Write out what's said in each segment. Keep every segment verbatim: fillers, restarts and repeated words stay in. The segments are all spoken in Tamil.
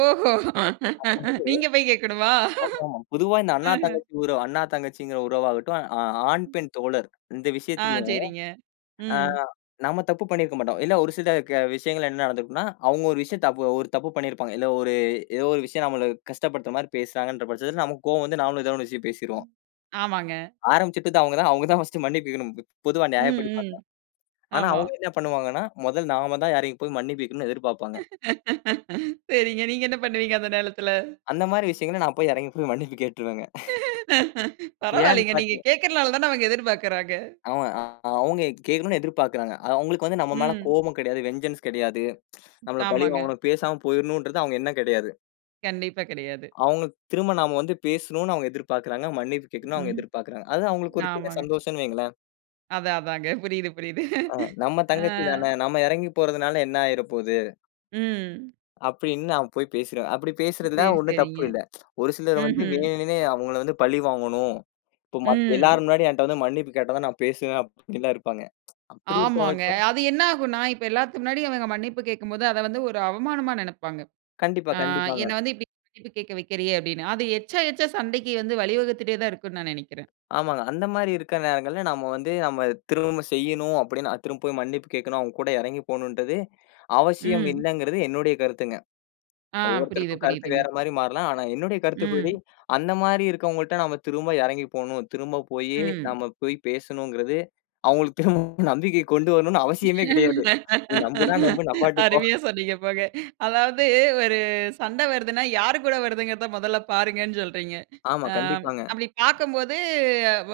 ஓஹோ. அதாவது, நீங்கப் போய் கேட்கணுமா? ஆமாமா. பொதுவா இந்த அண்ணா, அஹ. தங்கச்சி உறவு. அண்ணா, தங்கச்சீங்கற உறவா ஆகட்டும். அ ஆண், பெண் தோழர் இந்த ஆ விஷயத்துலயும், சேரிங்க. ஆ ம். நம்ம தப்பு பண்ணியிருக்க மாட்டோம். இல்ல ஒரு சில க விஷயங்கள்ல என்ன நடந்திருக்கும்னா, அவுங்க ஒரு விஷயத்த தபு ஒரு தப்பு பண்ணி இருப்பாங்க. இல்ல ஒரு ஏதோ ஒரு விஷயம் நம்மள கஷ்டப்படுத்தற மாரி பேசுறாங்கன்ற பட்சத்துல நமக்கு கோவம் வந்து நாமளும் ஏதோன்னு ஒரு விஷயம் பேசிருவோம். ஆமாங்க. ஆரம்பிச்சிட்டது அவுங்க தான். அவுங்க தான் ஃபர்ஸ்ட் மன்னிப்பு கேட்கணும். பொ பொதுவா ம், நியாயப்படி பாத்தா. ம். ஆனா ஆமா. அவுங்க என்ன பண்ணுவாங்கனா? முதல் நாம தான் இறங்கி போய் மன்னிப்பு கேட்கணும்னு எதிர்பார்ப்பாங்க. சேரிங்க. நீங்க என்ன பண்ணுவீங்க அந்த நேலத்துல? அந்த மாரி விஷயங்கள்ல நான் போய் எறங்கி போய் மன்னிப்பு கேட்டுருவேங்க. ஏன் பரவாயில்லங்க. பாத்தீயா? நீங்கக் கேக்குறனால தான அவுங்க எதிர்பாக்குறாங்க. ஆமா. அவுங்க கேக்கணும்னு எதிர்பார்க்கிறாங்க. அவுங்களுக்கு வந்து நம்ம மேல ம். கோபம் கெடையாது, வெஞ்சன்ஸ் கெடையாது. நம்மள பழி ஆமாங்க. வாங்கணும் பேசாம போயிரணும்ன்றது அவுங்க எண்ணம் கெடையாது. கண்டிப்பா கெடையாது. அவுங்க திரும்ப நாம வந்து பேசணும்னு அவுங்க எதிர்பார்க்கிறாங்க. மன்னிப்பு கேட்கணும்னு அவுங்க ம். எதிர்பார்க்கிறாங்க. அது அவுங்களுக்கு ஒரு சின்ன ஆமாங்க. சந்தோஷம்னு வைங்களேன். அதா அதாங்க, புரியுது புரியுது. ஆ, நம்ம ஆ. தங்கச்சி தான நம்ம எறங்கி போறதுனால என்ன ஆயிரப்போது ம். அப்டின்னு நான் போய் பேசிறேன். அப்டி பேசுறதுல சேரி, ஒண்ணும் தப்பு சேரிங்க. இல்ல. ஒரு சிலர் வந்து ம்ஹ்ம். வேணுன்னே அவுங்கள வந்து பழி வாங்கணும். இப்ப மத் ம். எல்லாரும் முன்னாடி என்ட வந்து மன்னிப்பு கேட்டதா நான் பேசுவேன் அப்டிலா இருப்பாங்க. அப்டி இருக்கவங்க ஆமாங்க. கிட்ட அது என்ன ஆகுன்னா, இப்ப எல்லாத்து முன்னாடி அவங்க மன்னிப்பு கேக்கும்போது, அத வந்து ஒரு அவமானமா நெனப்பாங்க. கண்டிப்பா, ஆ கண்டிப்பாங்க. என்ன வந்து இப்டி மன்னிப்பு கேட்க வைக்கறியே அப்டின்னு. அது எச்சா, எச்சா சண்டைக்கு வந்து வழிவகுத்துட்டே தான் இருக்கும்னு நான் நெனைக்கிறேன். ஆமாங்க. அந்த மாரி இருக்க நேரங்கள்ல, நாம வந்து நாம திரும்பச் செய்யணும், அப்டின்னு திரும்ப போய் மன்னிப்பு கேட்கணும், அவுங்க கூட எறங்கி போகணும்றதே அவசியம் ம். இல்லைங்கறது என்னுடைய கருத்துங்க. ஆ. புரியுது, ஒவ்வொருத்தருக்கும் கருத்து புரியுதுங்க. வேற மாரி மாறலாம். ஆனா என்னுடைய கருத்துப்படி, ம். அந்த மாரி இருக்கவங்கள்ட நாம திரும்ப எறங்கி போகணும், திரும்பப் போயி ம். நாம போய் பேசணும்ங்கறது அவுங்களுக்கு திரும்ப நம்பிக்கையைக் கொண்டு வரணும்னு அவசியமே கெடையாது. நீ நம்புனா நம்பு நம்பாட்டிப்போ. அருமையா சொன்னீங்க போங்க. அதாவது ஒரு சண்ட வருதுனா, யாரு கூட வருதுங்கிறத மொதல்ல பாருங்கன்னு சொல்றீங்க. ஆமா. ஆ கண்டிப்பாங்க. அப்டி பாக்கம்போது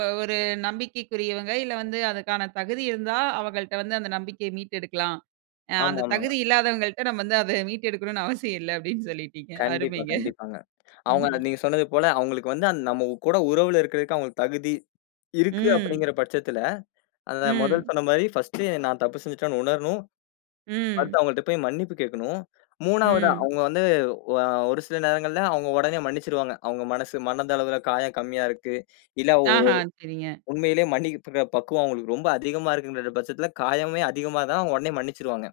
ஒ ஒரு நம்பிக்கைக்குரியவங்க, இல்ல வந்து அதுக்கான தகுதி இருந்தா, அவங்கள்ட வந்து அந்த நம்பிக்கைய மீட்டெடுக்கலாம். அ அந்தத் தகுதி ஆமாமாங்க. இல்லாதவங்கள்ட நம்ம வந்து அத மீட்டெடுக்கணும்னு அவசியம் இல்ல அப்டின்னு சொல்லிட்டீங்க. கண்டிப்பா, அருமைங்க. கண்டிப்பாங்க. அவுங்க ம்ஹ்ம். நீங்கச் சொன்னது போல, அவுங்களுக்கு வந்து நம்ம கூட உறவுல இருக்கிறதுக்கு அவுங்களுக்கு தகுதி இருக்கு ம். அப்டிங்கற பட்சத்துல, அத முதல் ம். சொன்ன மாரி ஃபர்ஸ்ட் நான் தப்பு செஞ்சுட்டேன்னு உணரணும். ம். அடுத்து அவுங்கட்ட போய் மன்னிப்பு கேட்கணும். மூணாவதா ம். அவுங்க வந்து ஆ ஒரு சில நேரங்கள்ல அவுங்க உடனே மன்னிச்சிடுவாங்க. அவுங்க மனசு மனதளவில காயம் கம்மியா இருக்கு, இல்ல ஓ ஆஹா. சேரிங்க. உண்மையிலே மன்னிப்பு பக்குவம் அவுங்களுக்கு ரொம்ப அதிகமா இருக்குற பட்சத்துல, காயமே அதிகமா தான் அவுங்க உடனே மன்னிச்சிருவாங்க.